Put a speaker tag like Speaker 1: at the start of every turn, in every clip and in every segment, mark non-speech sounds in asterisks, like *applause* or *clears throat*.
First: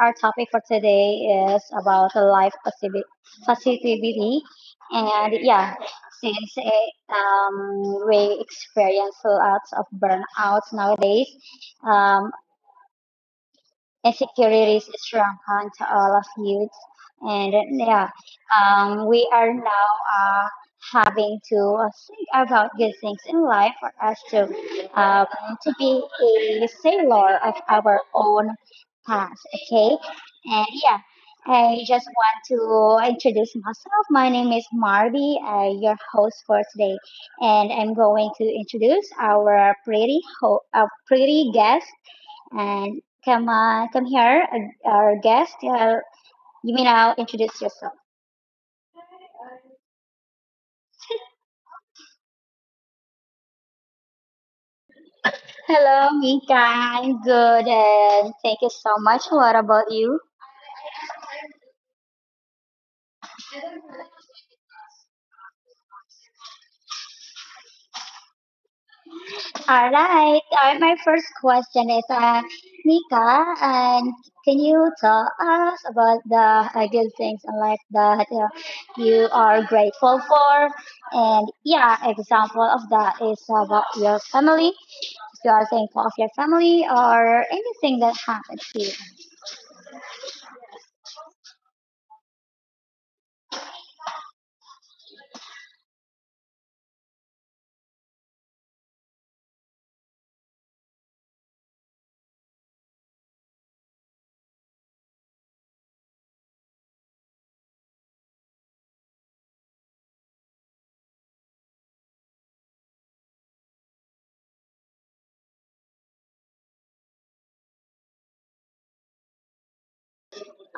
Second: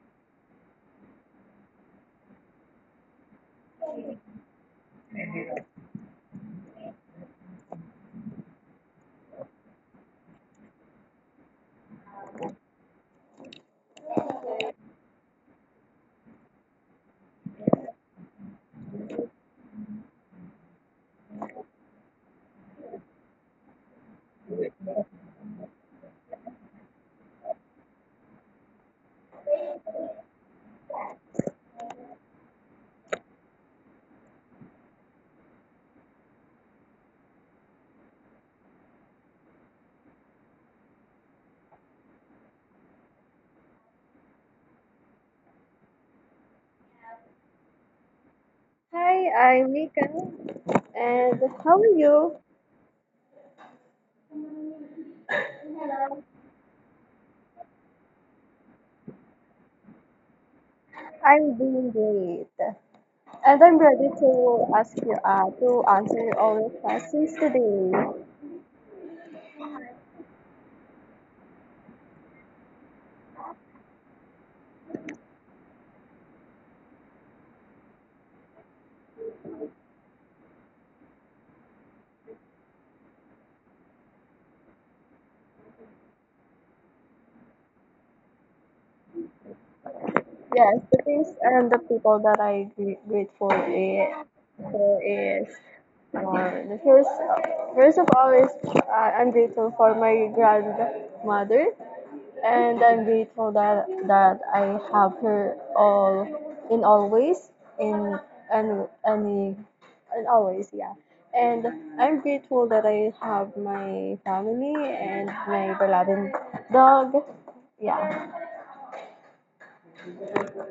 Speaker 1: Our topic for today is about the positivity. And yeah, since we experience lots of burnout nowadays, um, insecurities strong on to all of youth and yeah we are now uh, having to think about good things in life for us um, to be a sailor of our own path. Okay, and yeah, I just want to introduce myself. My name is Marby, your host for today, and I'm going to introduce our pretty guest and come on, come here, our guest. You may now introduce yourself.
Speaker 2: Hi, I'm Nika, and how are you?
Speaker 1: Hello, Mika. I'm good, and thank you so much. What about you?
Speaker 2: I'm doing great, and I'm ready to ask you to answer all your questions today.
Speaker 1: All right. My first question is, Mika, and can you tell us about the good things in life that you are grateful for? And yeah, example of that is about your family. If you are thankful of your family or anything that happened to you.
Speaker 2: Yes, the things and the people that grateful for is the first. First of all, is I'm grateful for my grandmother and I'm grateful that I have her all in always in and any and always, yeah. And I'm grateful that I have my family and my beloved dog. Yeah.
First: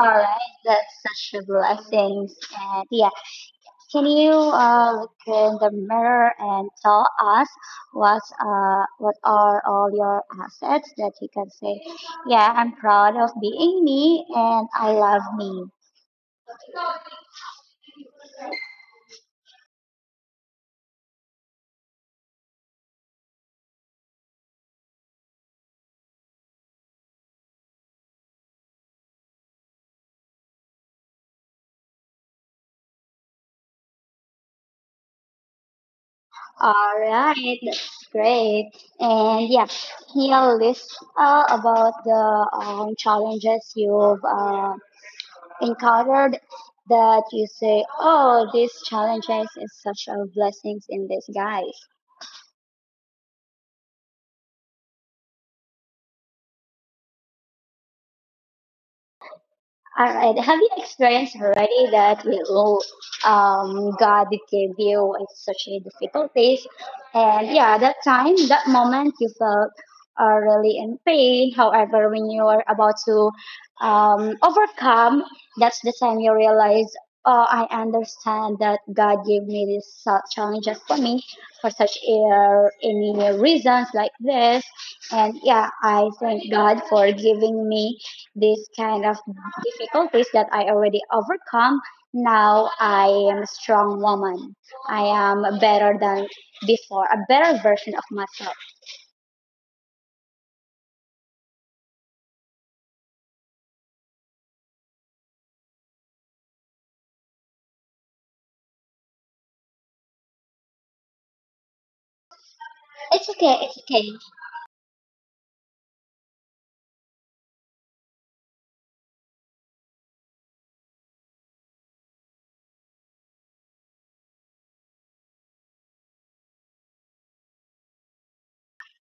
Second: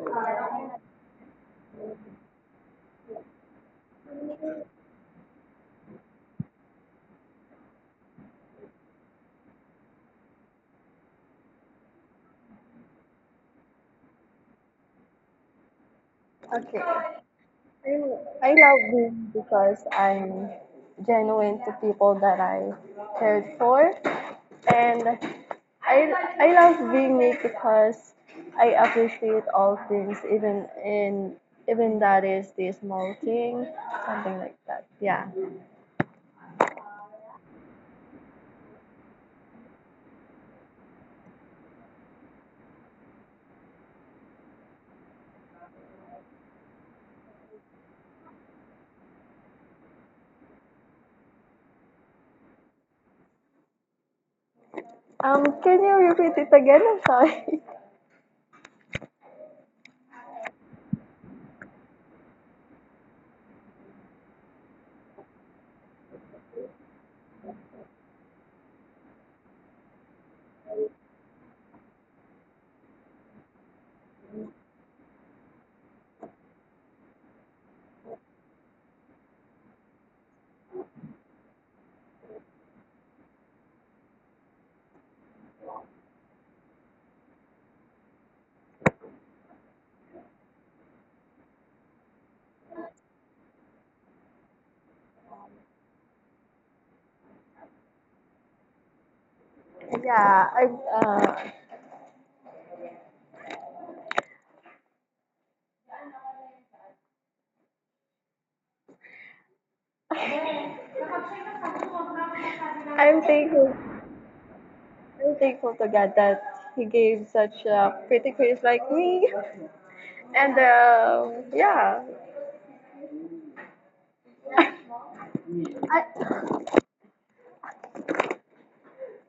Speaker 1: All right, that's such a blessing. And yeah, can you look in the mirror and tell us what are all your assets that you can say, yeah, I'm proud of being me and I love me.
Speaker 2: Okay. I love him because I'm genuine to people that I cared for, and I, I love being me because I appreciate all things, even in even that is the small thing, something like that. Yeah.
Speaker 1: All right, that's great. And yeah, here list about the challenges you've encountered that you say, oh, these challenges is such a blessings in disguise?
Speaker 2: Can you repeat it again? I'm sorry.
Speaker 1: All right. Have you experienced already that God gave you such a difficulties, and yeah, that time, that moment, you felt really in pain. However, when you are about to overcome, that's the time you realize, oh, I understand that God gave me these challenges for me for such a, any reasons like this, and yeah, I thank God for giving me this kind of difficulties that I already overcome. Now I am a strong woman. I am better than before, a better version of myself.
Speaker 2: *laughs* Yeah, I'm
Speaker 1: It's okay,
Speaker 2: thankful.
Speaker 1: it's okay.
Speaker 2: I'm thankful to God that He gave such a pretty face like me, and yeah.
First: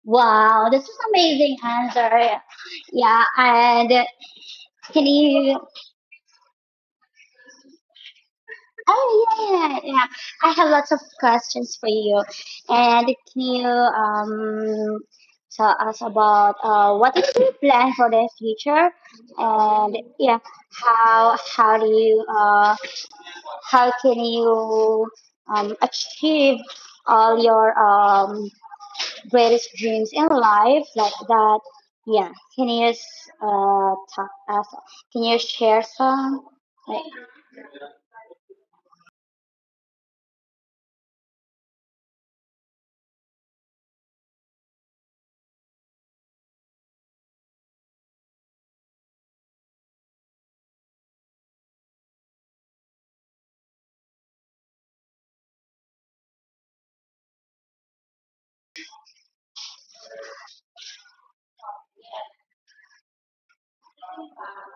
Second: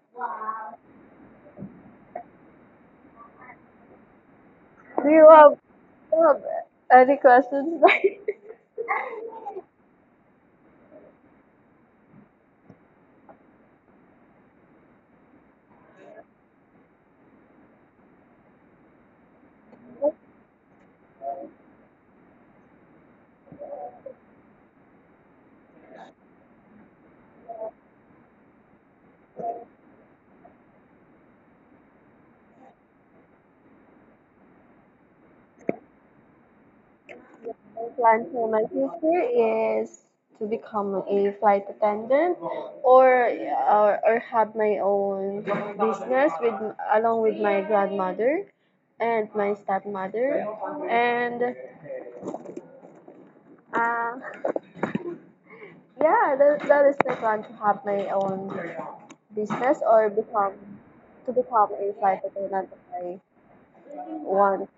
Speaker 1: Wow, this is amazing answer. Yeah, and can
Speaker 2: Do you have,
Speaker 1: you?
Speaker 2: do you have any questions? *laughs*
Speaker 1: Oh yeah, yeah, yeah, I have lots of questions for you, and can you tell us about what is your plan for the future, and yeah, how do you how can you achieve all your greatest dreams in life like that, yeah, talk us, can you share some like.
Speaker 2: My plan for my future is to become a flight attendant or have my own business with along with my grandmother and my stepmother and uh, yeah that is my plan to have my own business or become to become a flight attendant that I want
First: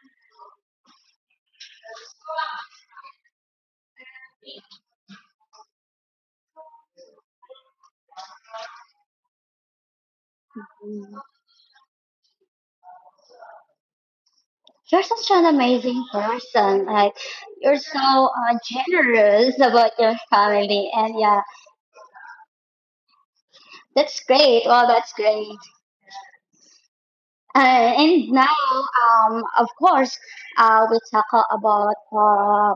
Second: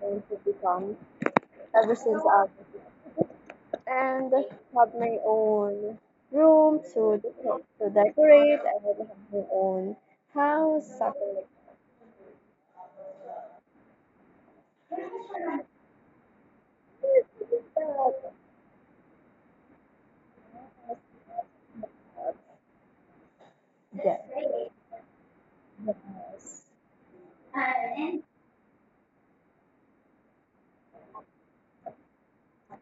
Speaker 2: to become ever since I was, and have my own room to decorate. I would have my own house,
Speaker 1: Mm.
Speaker 2: something
Speaker 1: You're such an amazing person. Like you're so generous about your family, and yeah,
Speaker 2: like
Speaker 1: that's
Speaker 2: that.
Speaker 1: great. Well, that's great.
Speaker 2: Yes.
Speaker 1: And now, of course, we talk about uh,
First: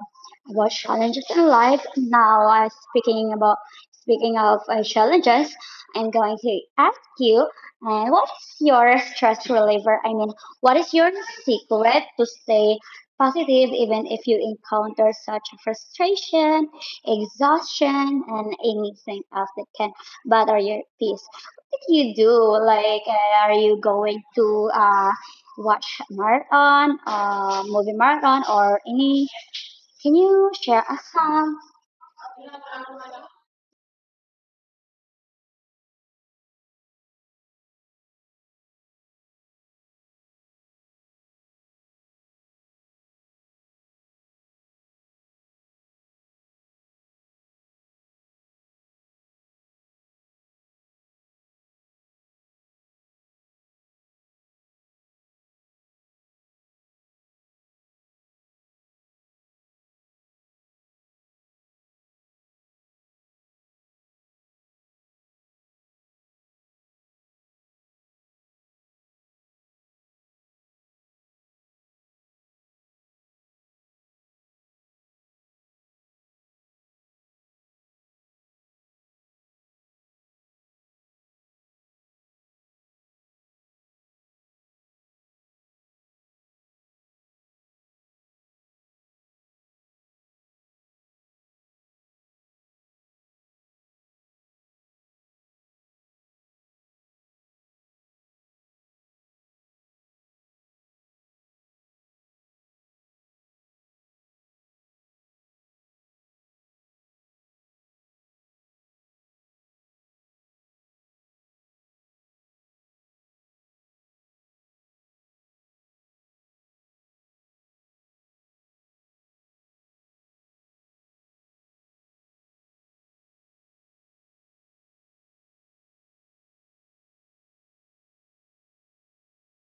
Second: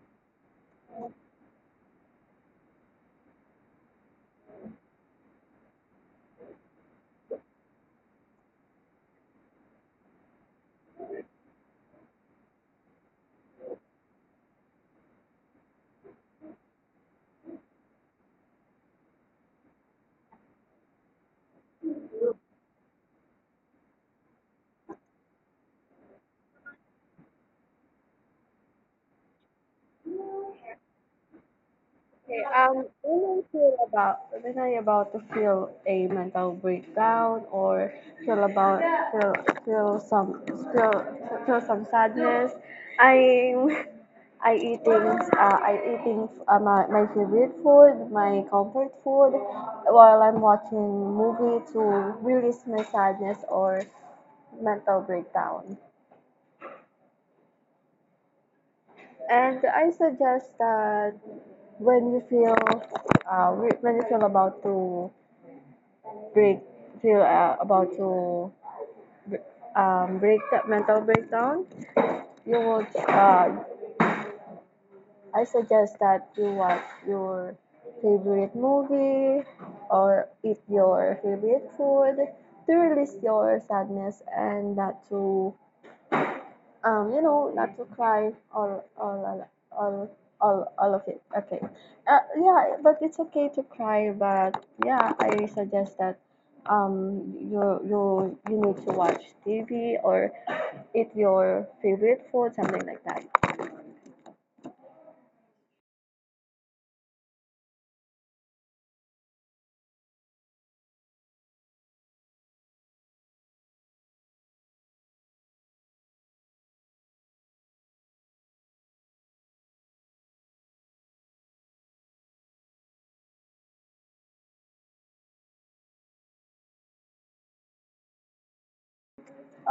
Speaker 1: about challenges in life. Now, speaking of challenges, I'm going to ask you, what is your stress reliever? I mean, what is your secret to stay positive even if you encounter such frustration, exhaustion, and anything else that can bother your peace? What do you do? Like, are you going to watch marathon, movie marathon, or any? Can you share us some?
Speaker 2: Okay, when I feel about when I about to feel a mental breakdown or feel about feel feel some feel feel some sadness, I *laughs* I eating my favorite food, my comfort food, while I'm watching movie to release my sadness or mental breakdown. And I suggest that when you feel when you feel about to break feel about to break that mental breakdown, you would I suggest that you watch your favorite movie or eat your favorite food to release your sadness and not to not to cry, all of it. Okay. Yeah, but it's okay to cry, but yeah, I suggest that um you you need to watch TV or eat your favorite food, something like that.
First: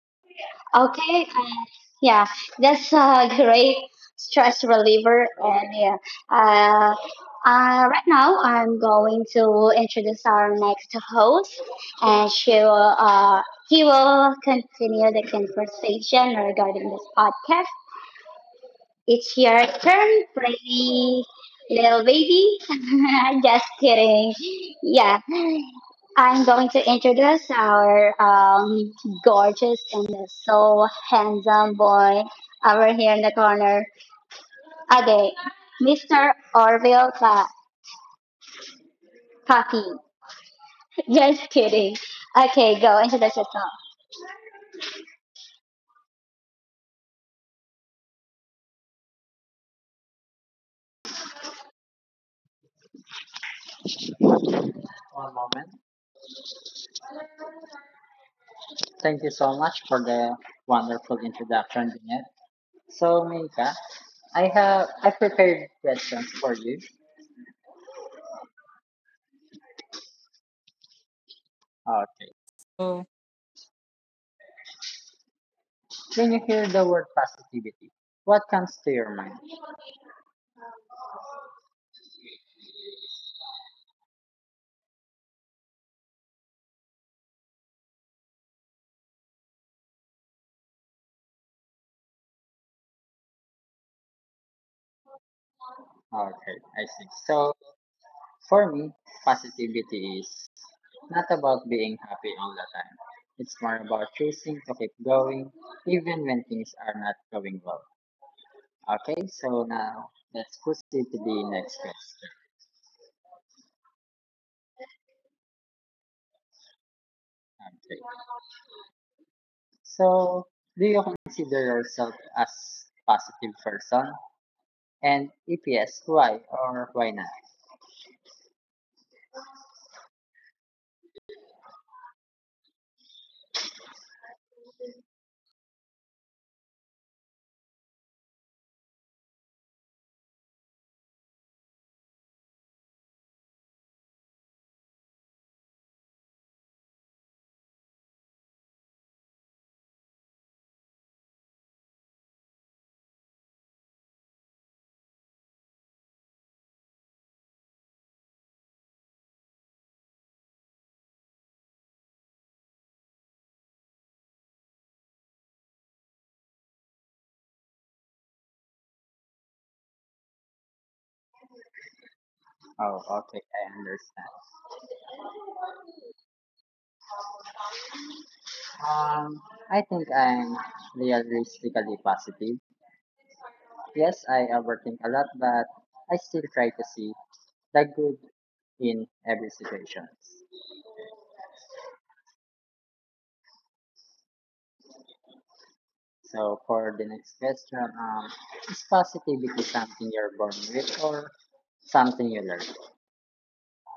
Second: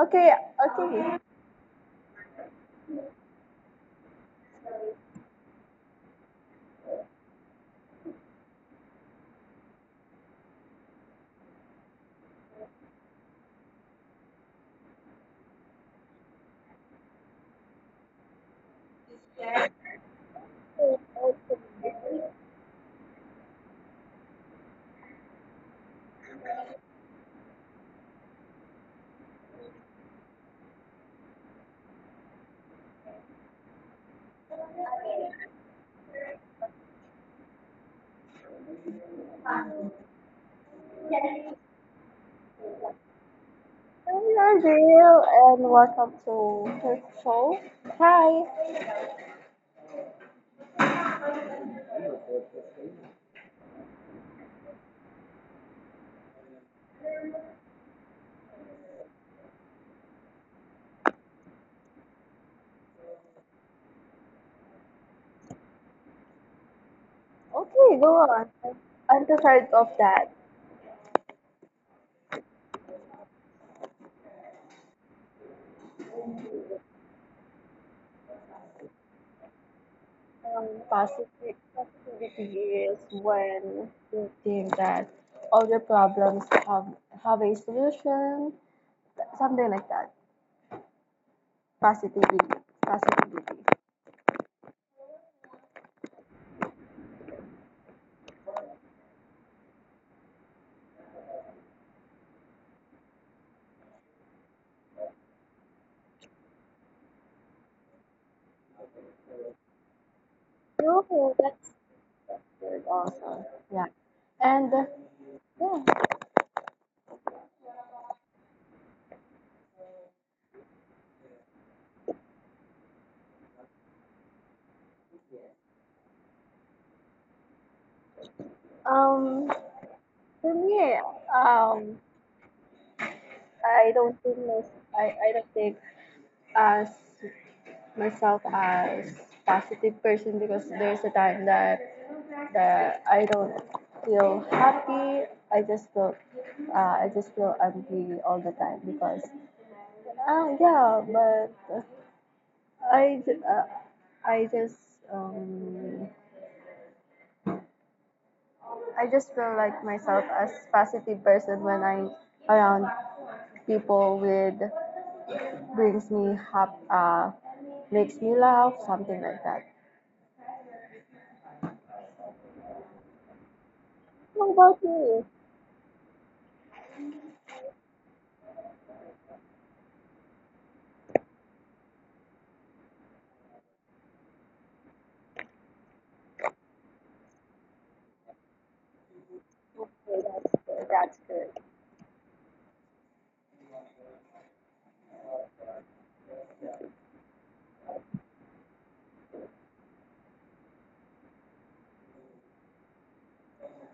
Speaker 2: Okay, okay.
Speaker 1: Okay, yeah, that's a great stress reliever, and yeah, uh, right now I'm going to introduce our next host, and she will, he will continue the conversation regarding this podcast. It's your turn, pretty little baby. *laughs* Just kidding. Yeah, I'm going to introduce our gorgeous and so handsome boy over here in the corner. Okay, Mr. Orville Kaki. *laughs* Just kidding. Okay, go introduce yourself.
Speaker 2: I'm Nazil, and welcome to her show. Hi. Okay, go on. I'm tired of that.
Speaker 1: Oh.
Speaker 2: Passive activity is when you think that all your problems have a solution, something like that. Positivity, positivity. Okay, that's good. Also, yeah. And yeah, um, for me, um, I don't think as myself as positive person because there's a time that I don't feel happy. I just feel angry all the time because, yeah, but I, ju- uh, I just, um, I just feel like myself as positive person when I'm around people with brings me makes me laugh, something like that.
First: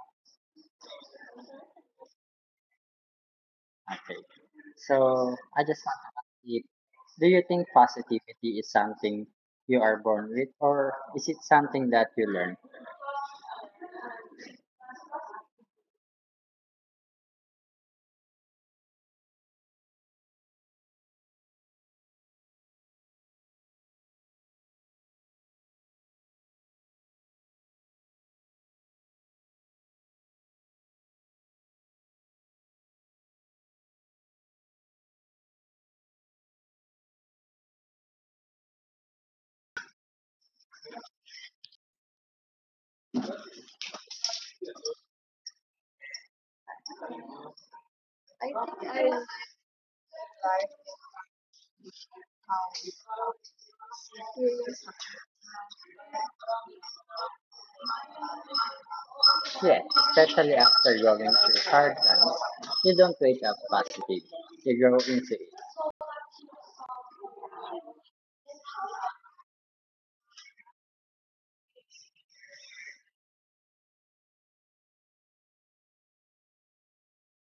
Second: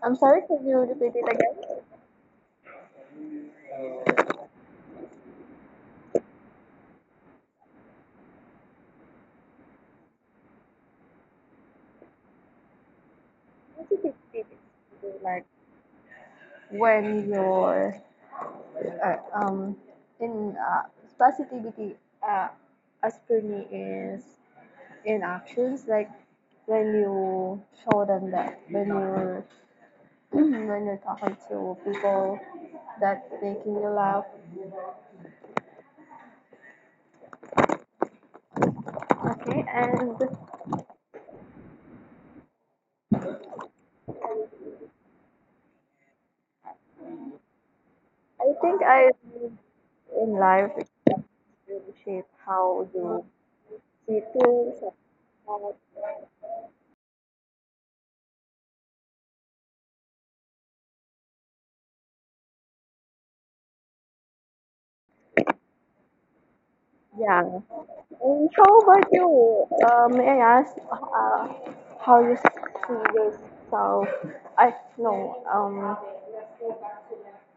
Speaker 2: I'm sorry, can you repeat it again? What is it? Like when you're uh, um, in positivity uh, as per me is in actions like when you show them that when you're *clears throat* when you're talking to people that making you laugh, okay, and I think I in life, it really shape how you see things, like, yeah. And how about you? May I ask how you see yourself? I no. Um,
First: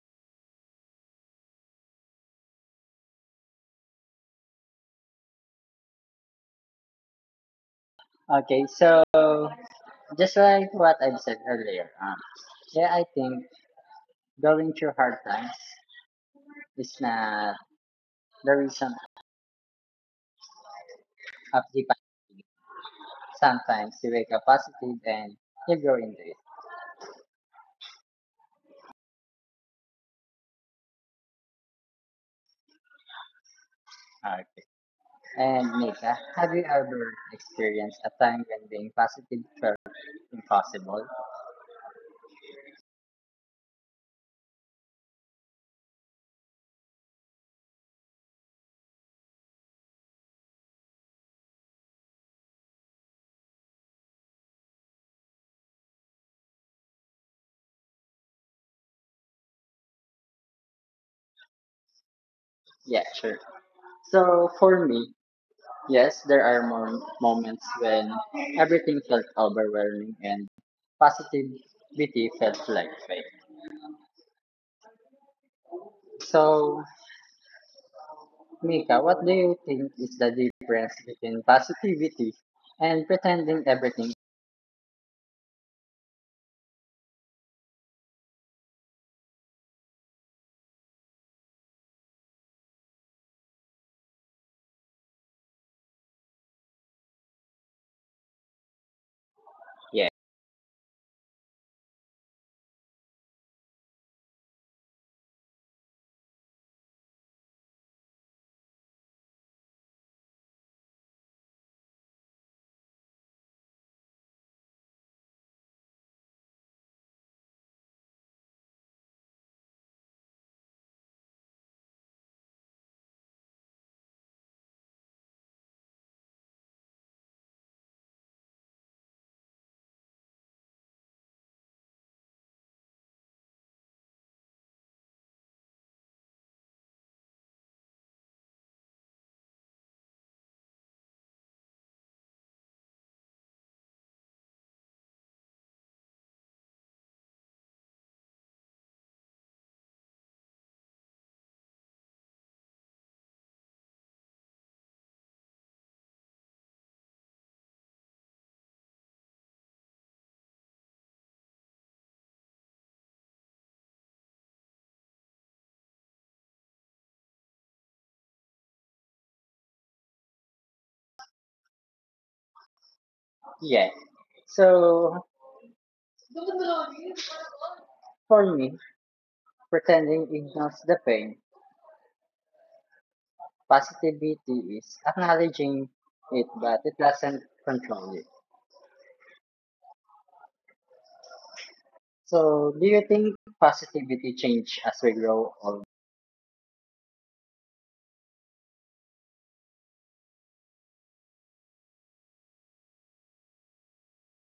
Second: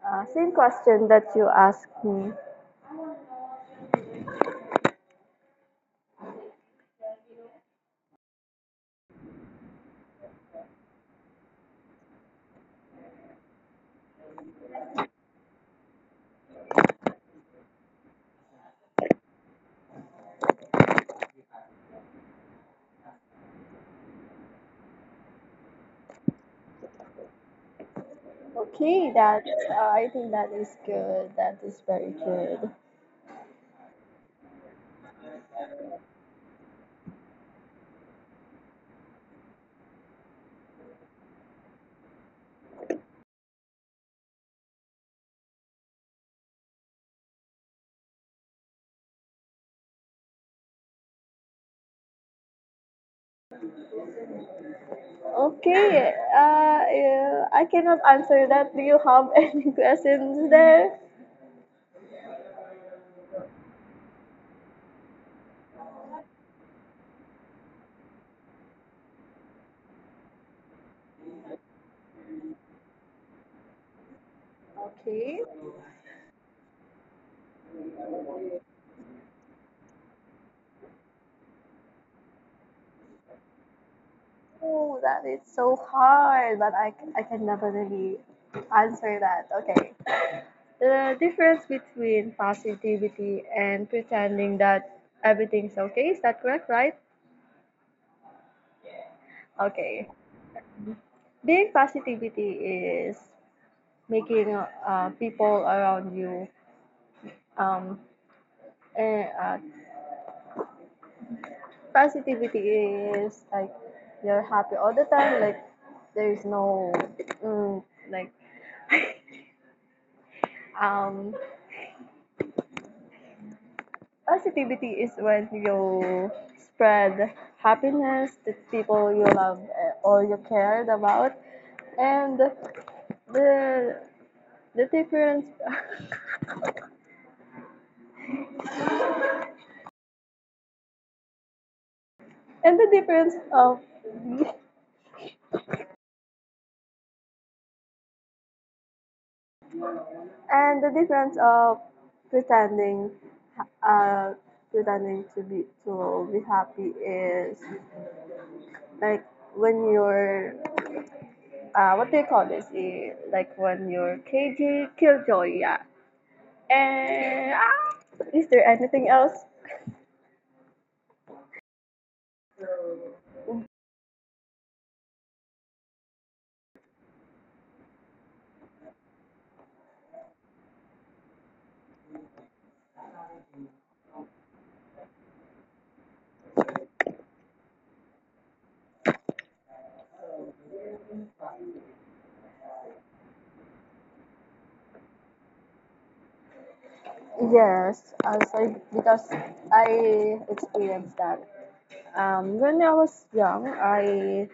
Speaker 2: uh, Same question that you asked me. Okay, that's, I think that is good. That is very good. Okay. Yeah, I cannot answer that. Do you have *laughs* any questions there? Okay. Oh, that is so hard, but I can definitely answer that. Okay. The difference between positivity and pretending that everything's okay, is that correct, right? Okay. Being positivity is making people around you um and positivity is like you're happy all the time, like there's no mm, like *laughs* um positivity is when you spread happiness to people you love, or you cared about, and the the difference *laughs* and the difference of and the difference of pretending uh to be happy is like when you're what do you call this? Eh, like when you're cagey killjoy, yeah, and ah, is there anything else? Yes, as I, because I experienced that. When I was young,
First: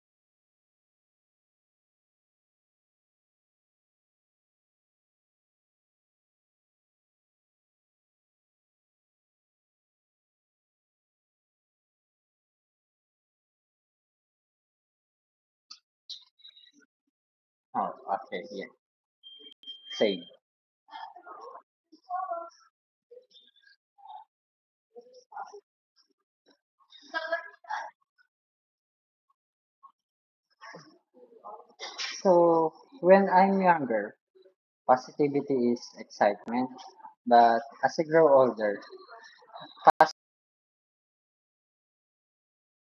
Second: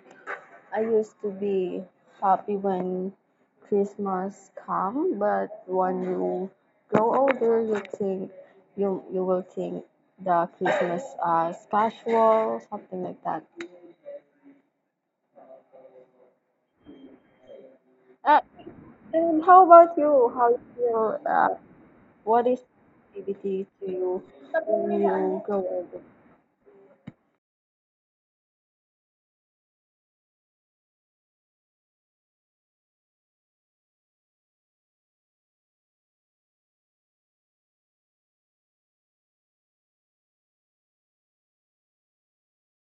Speaker 2: I used to be happy when Christmas come, but when you grow older, you think you will think the Christmas as casual, something like that. Uh, and how about you? How you feel? What is activity to you when you grow older?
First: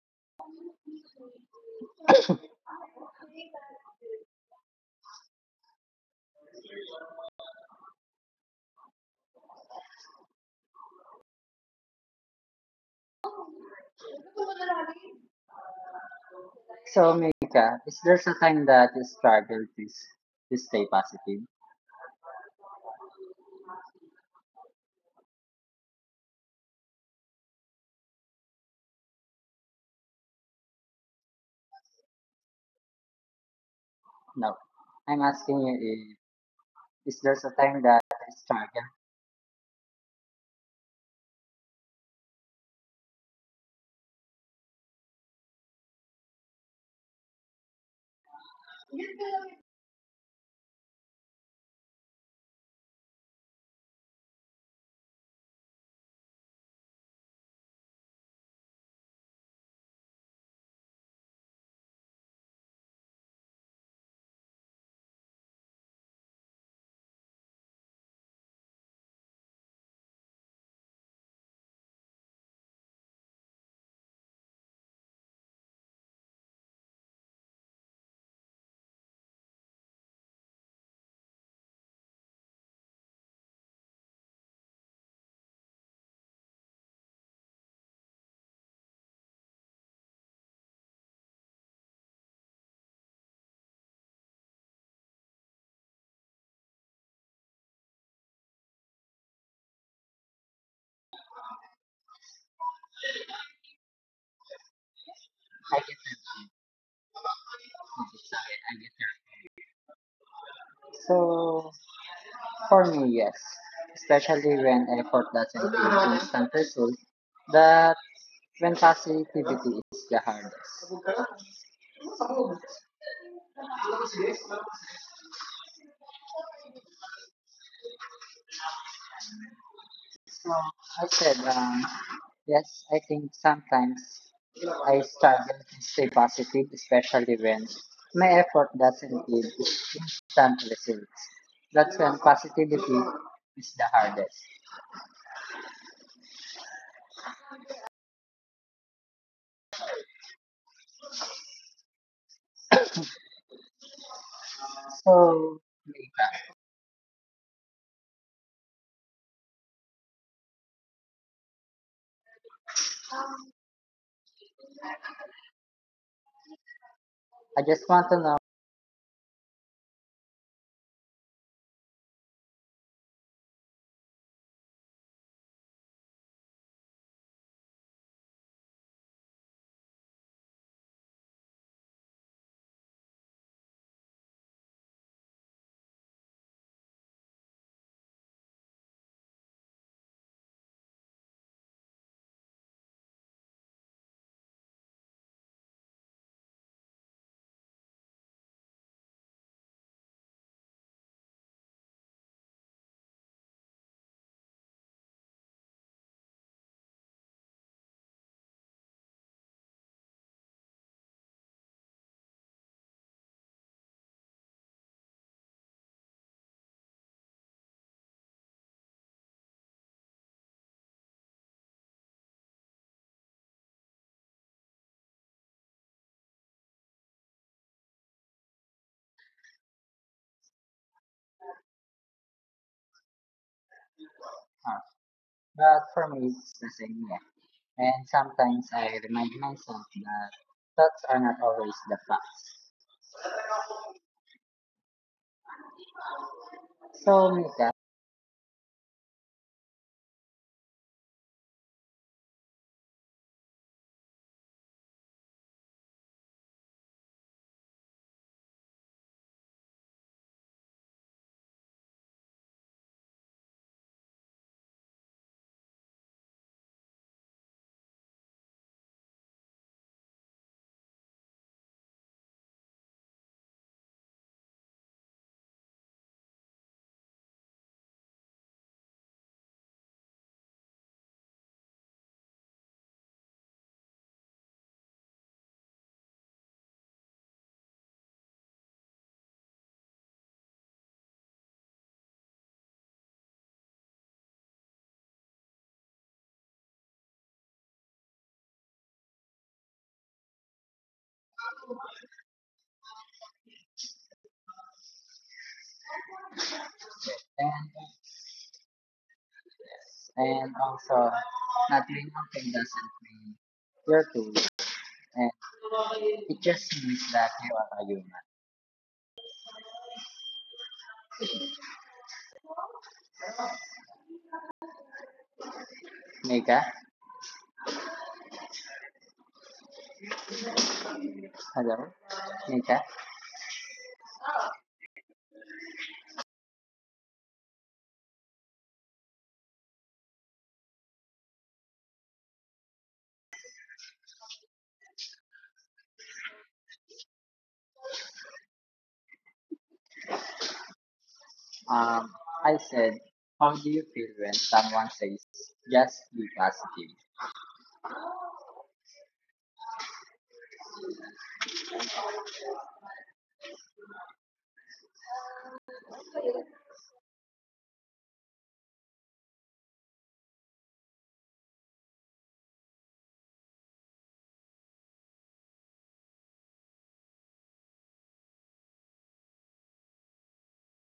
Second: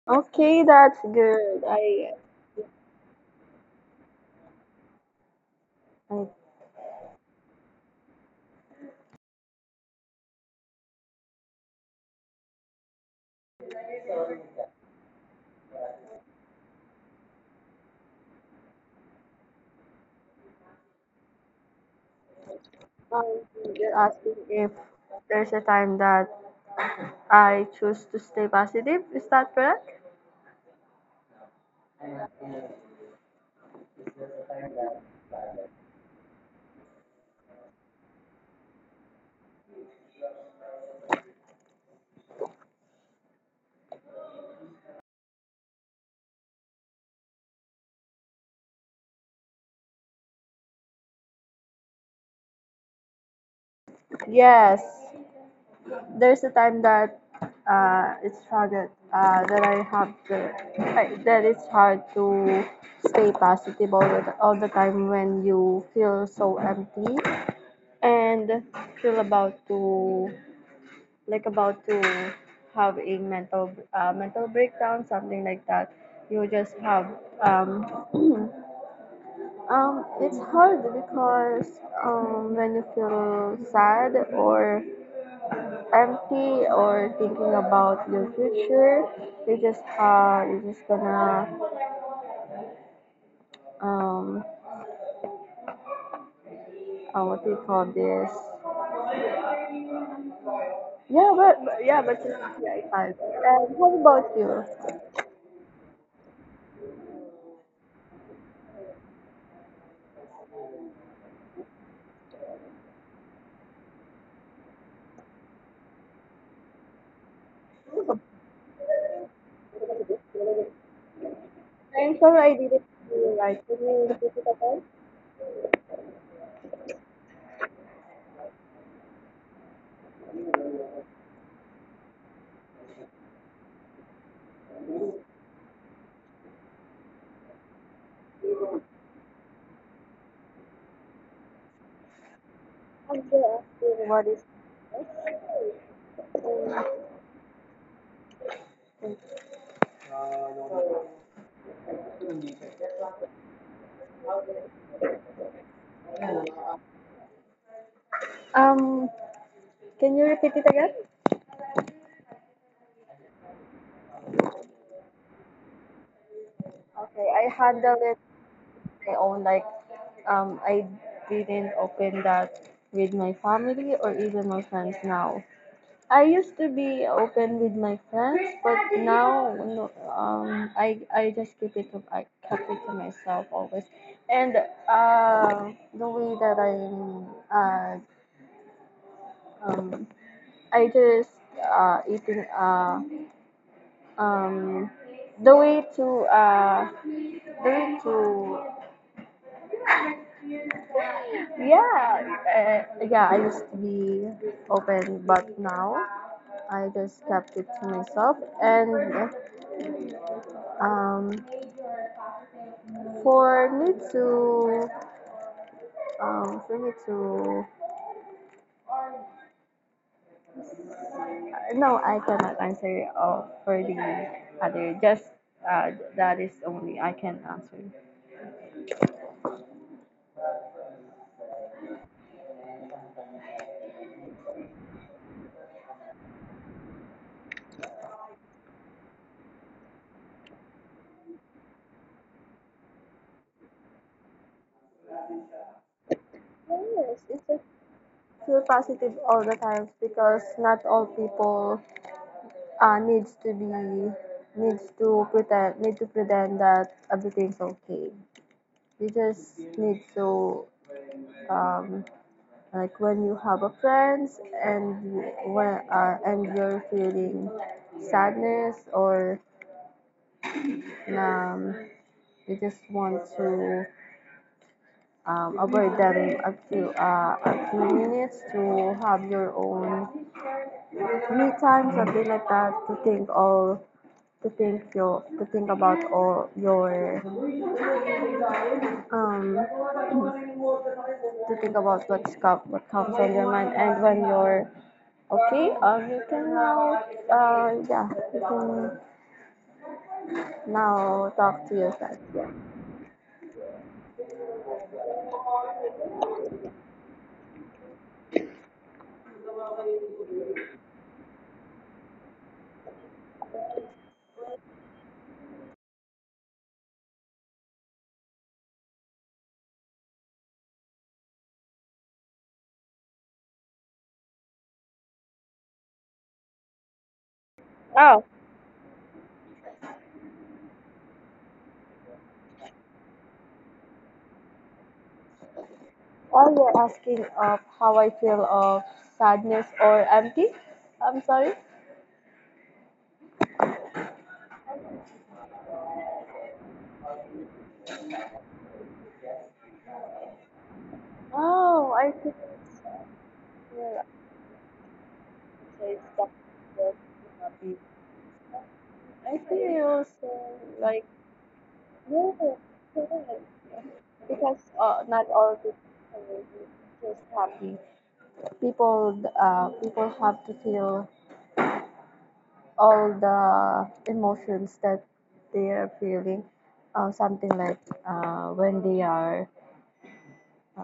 Speaker 2: Okay, that's good. I Um, you're asking if there's a time that I choose to stay positive. Is that correct? Yes. There's a time that it's hard that I have to, that it's hard to stay positive all the time when you feel so empty and feel about to, like, about to have a mental mental breakdown, something like that. You just have um *clears throat* it's hard because when you feel sad or empty or thinking about your future, you just gonna um, what do you call this? Yeah, but yeah, but just, yeah, it's hard. And how about you? I'm sorry, I didn't hear you right. Can you repeat it again? Um, can you repeat it again? Okay, I handle it my own, like, I didn't open that with my family or even my friends now. I used to be open with my friends, but now no, I just keep it to I kept it to myself always. And the way that I'm um, I just eating um, the way to uh, the way to, yeah, yeah, I used to be open, but now I just kept it to myself. And um, for me to, for me to, no, I cannot answer for the other. Just that is only I can answer. Yes, it's a feel positive all the time because not all people uh, needs to be needs to pretend need to pretend that everything's okay. You just need to um, like when you have a friends and you- when and you're feeling sadness or um, you just want to avoid them a few minutes to have your own me time, something like that, to think all to think your to think about all your um to think about what comes on your mind, and when you're okay, you can now, yeah, you can now talk to yourself. Yeah. Oh, or you're asking of how I feel of sadness or empty. I'm sorry. Happy, happy. People, people have to feel all the emotions that they are feeling. Something like when they are, uh,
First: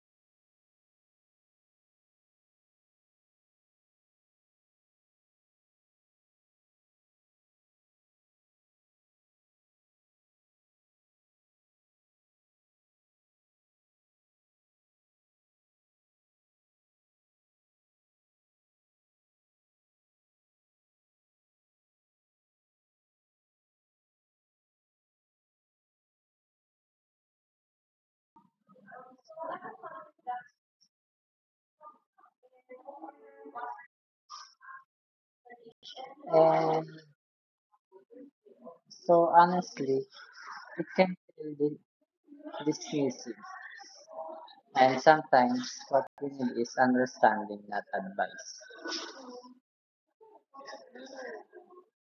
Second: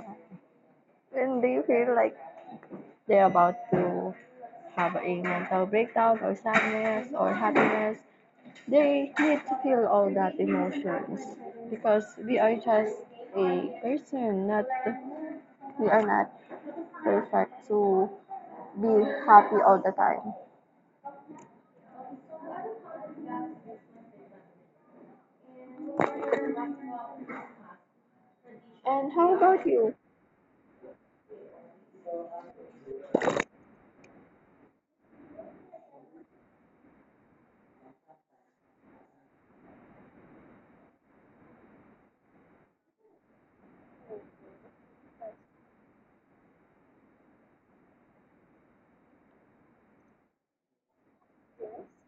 Speaker 2: when they feel like they're about to have a mental breakdown or sadness or happiness, they need to feel all that emotions because we are just a person, not we are not perfect to be happy all the time. And how about you?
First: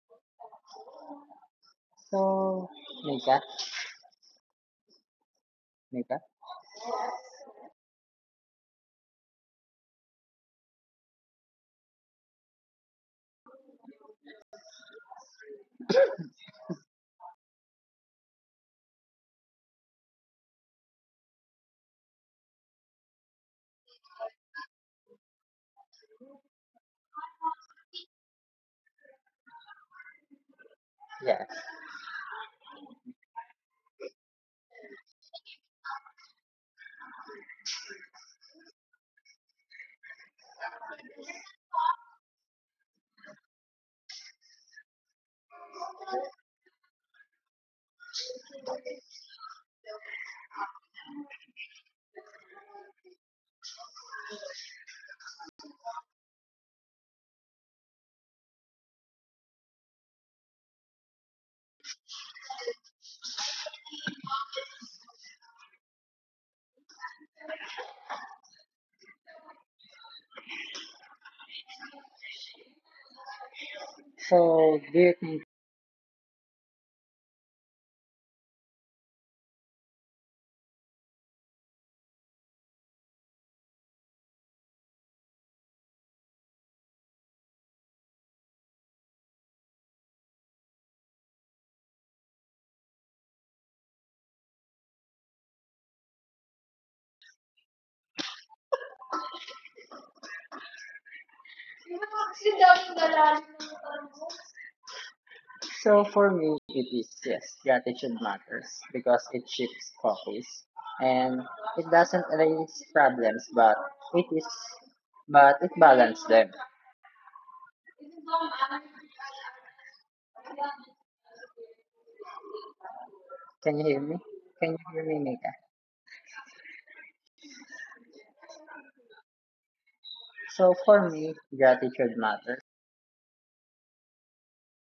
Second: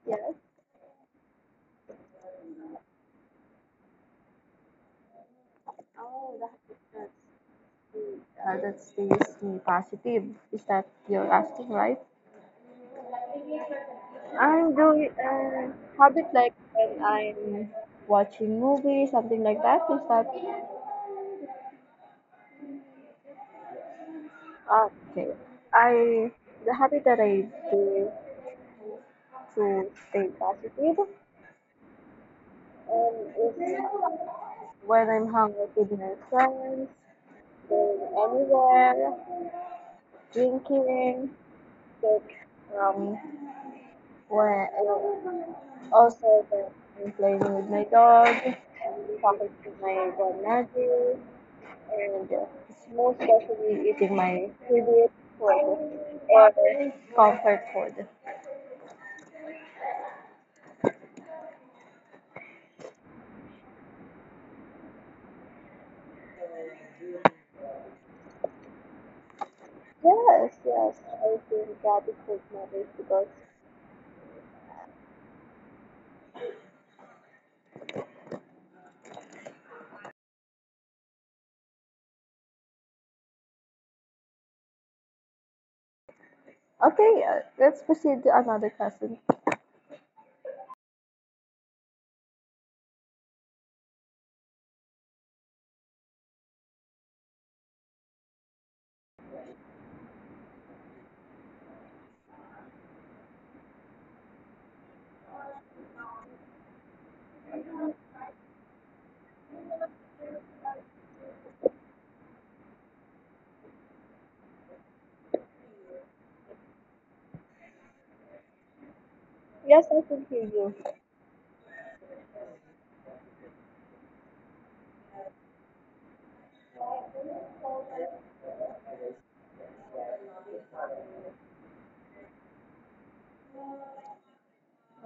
Speaker 2: Yes. Oh, that's the uh, that's the positive. Is that you're asking, right? I'm doing a habit like when I'm watching movies, something like that. Is that okay? I the habit that I do to stay positive is when I'm hung out with my friends, going anywhere, drinking, like, um, when also when I'm playing with my dog, talking to my grandmother, and most especially eating my favorite food or comfort food. Yes, yes, I think that it would matter because okay, let's proceed to another question. Yes, I can hear you.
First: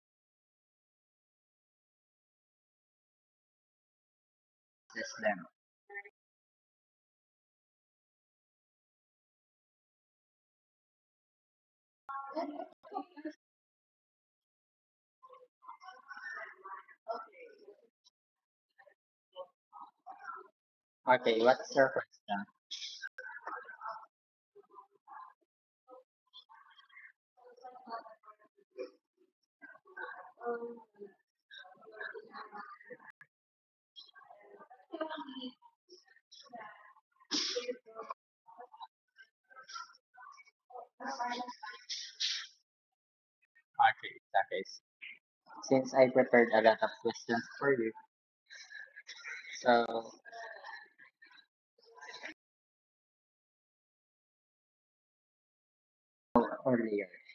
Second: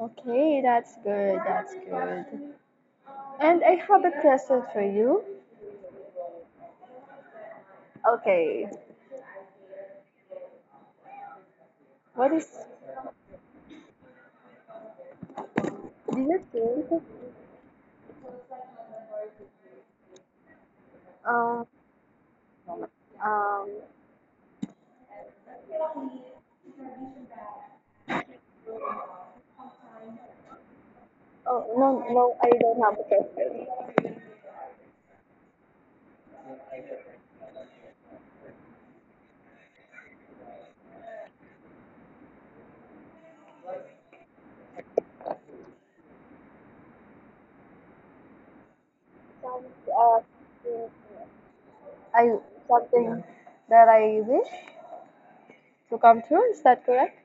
Speaker 2: Okay, that's good. That's good. And I have a question for you. Okay, what is do you think? Um, um, oh no, no, I don't have a question. Some uh, think I something that I wish to come true. Is that correct?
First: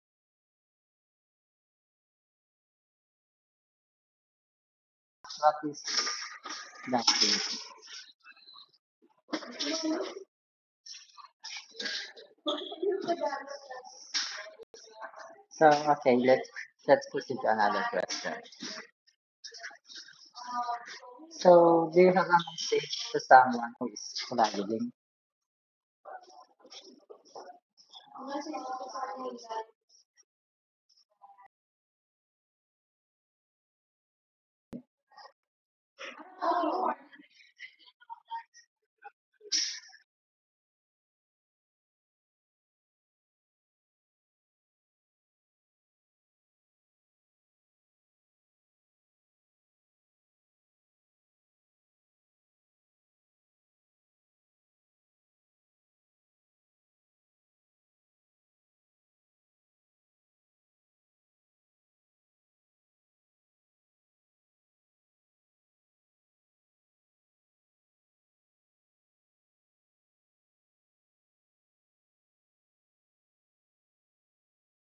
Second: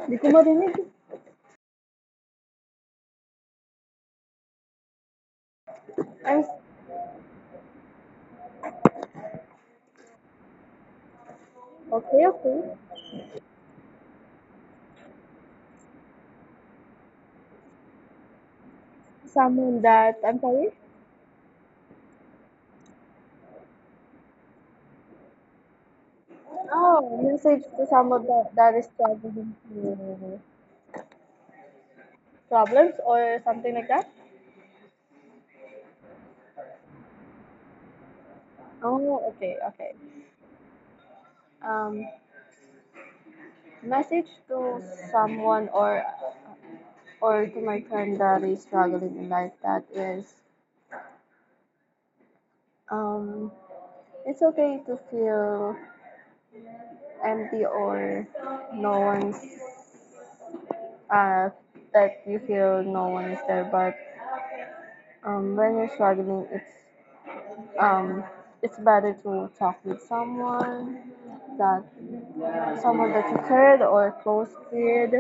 Speaker 2: Hindi ko marinig. I'm okay, okay. Someone that, I'm sorry? Oh, message to someone that, that is struggling through problems or something like that? Oh, okay, okay. Um, message to someone or to my friend that is struggling in life that is, um, it's okay to feel empty or no one's uh, that you feel no one is there. But when you're struggling, um, it's better to talk with that someone that you cared or close with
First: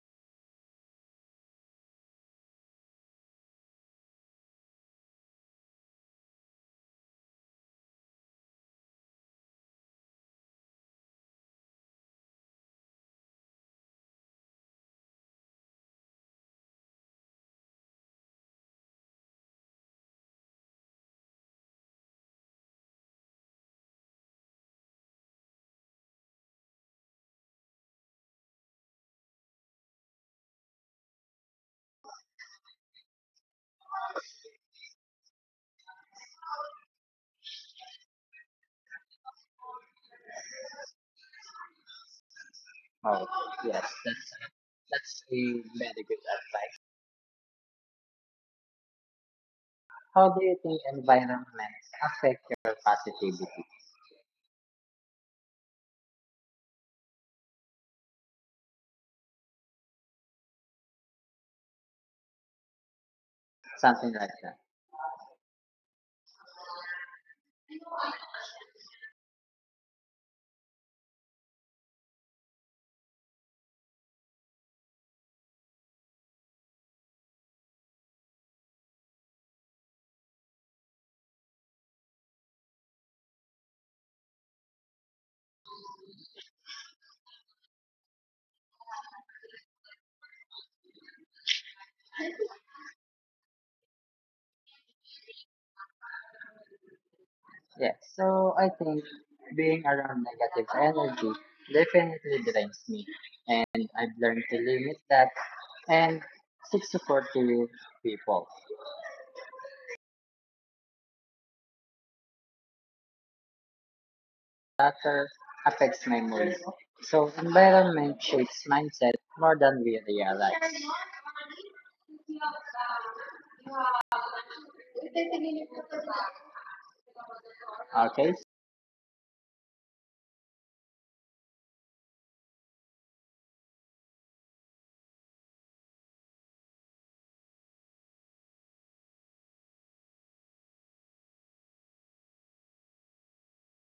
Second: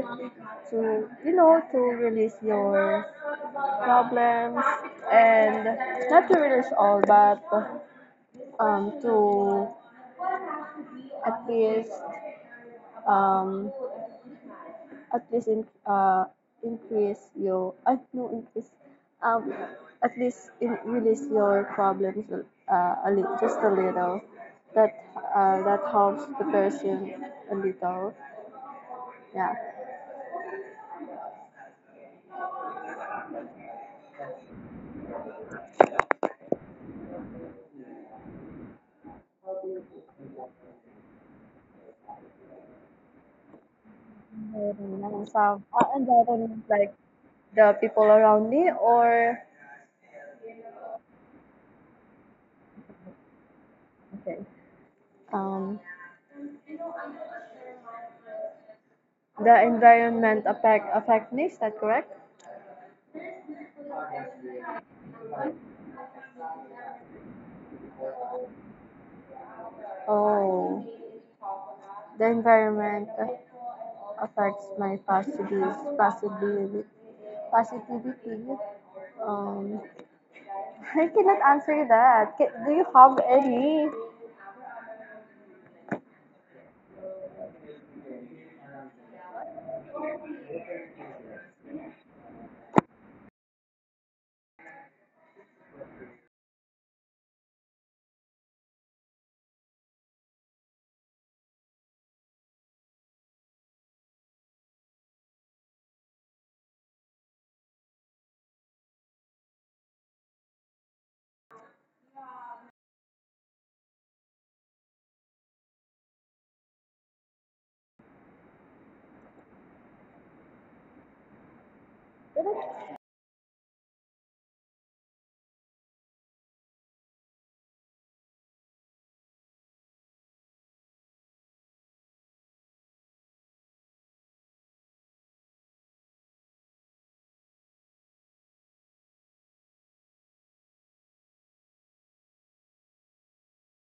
Speaker 2: to, you know, to release your problems, and not to release all but to at least um, at least in, increase your I no increase um at least in, release your problems a little, just a little that that helps the person a little, yeah. Environment, and some environment like the people around me or okay um the environment affect me, is that correct? Oh, the environment affects my positive positivity. Positivity. Um, I cannot answer that. Ca- Do you have any?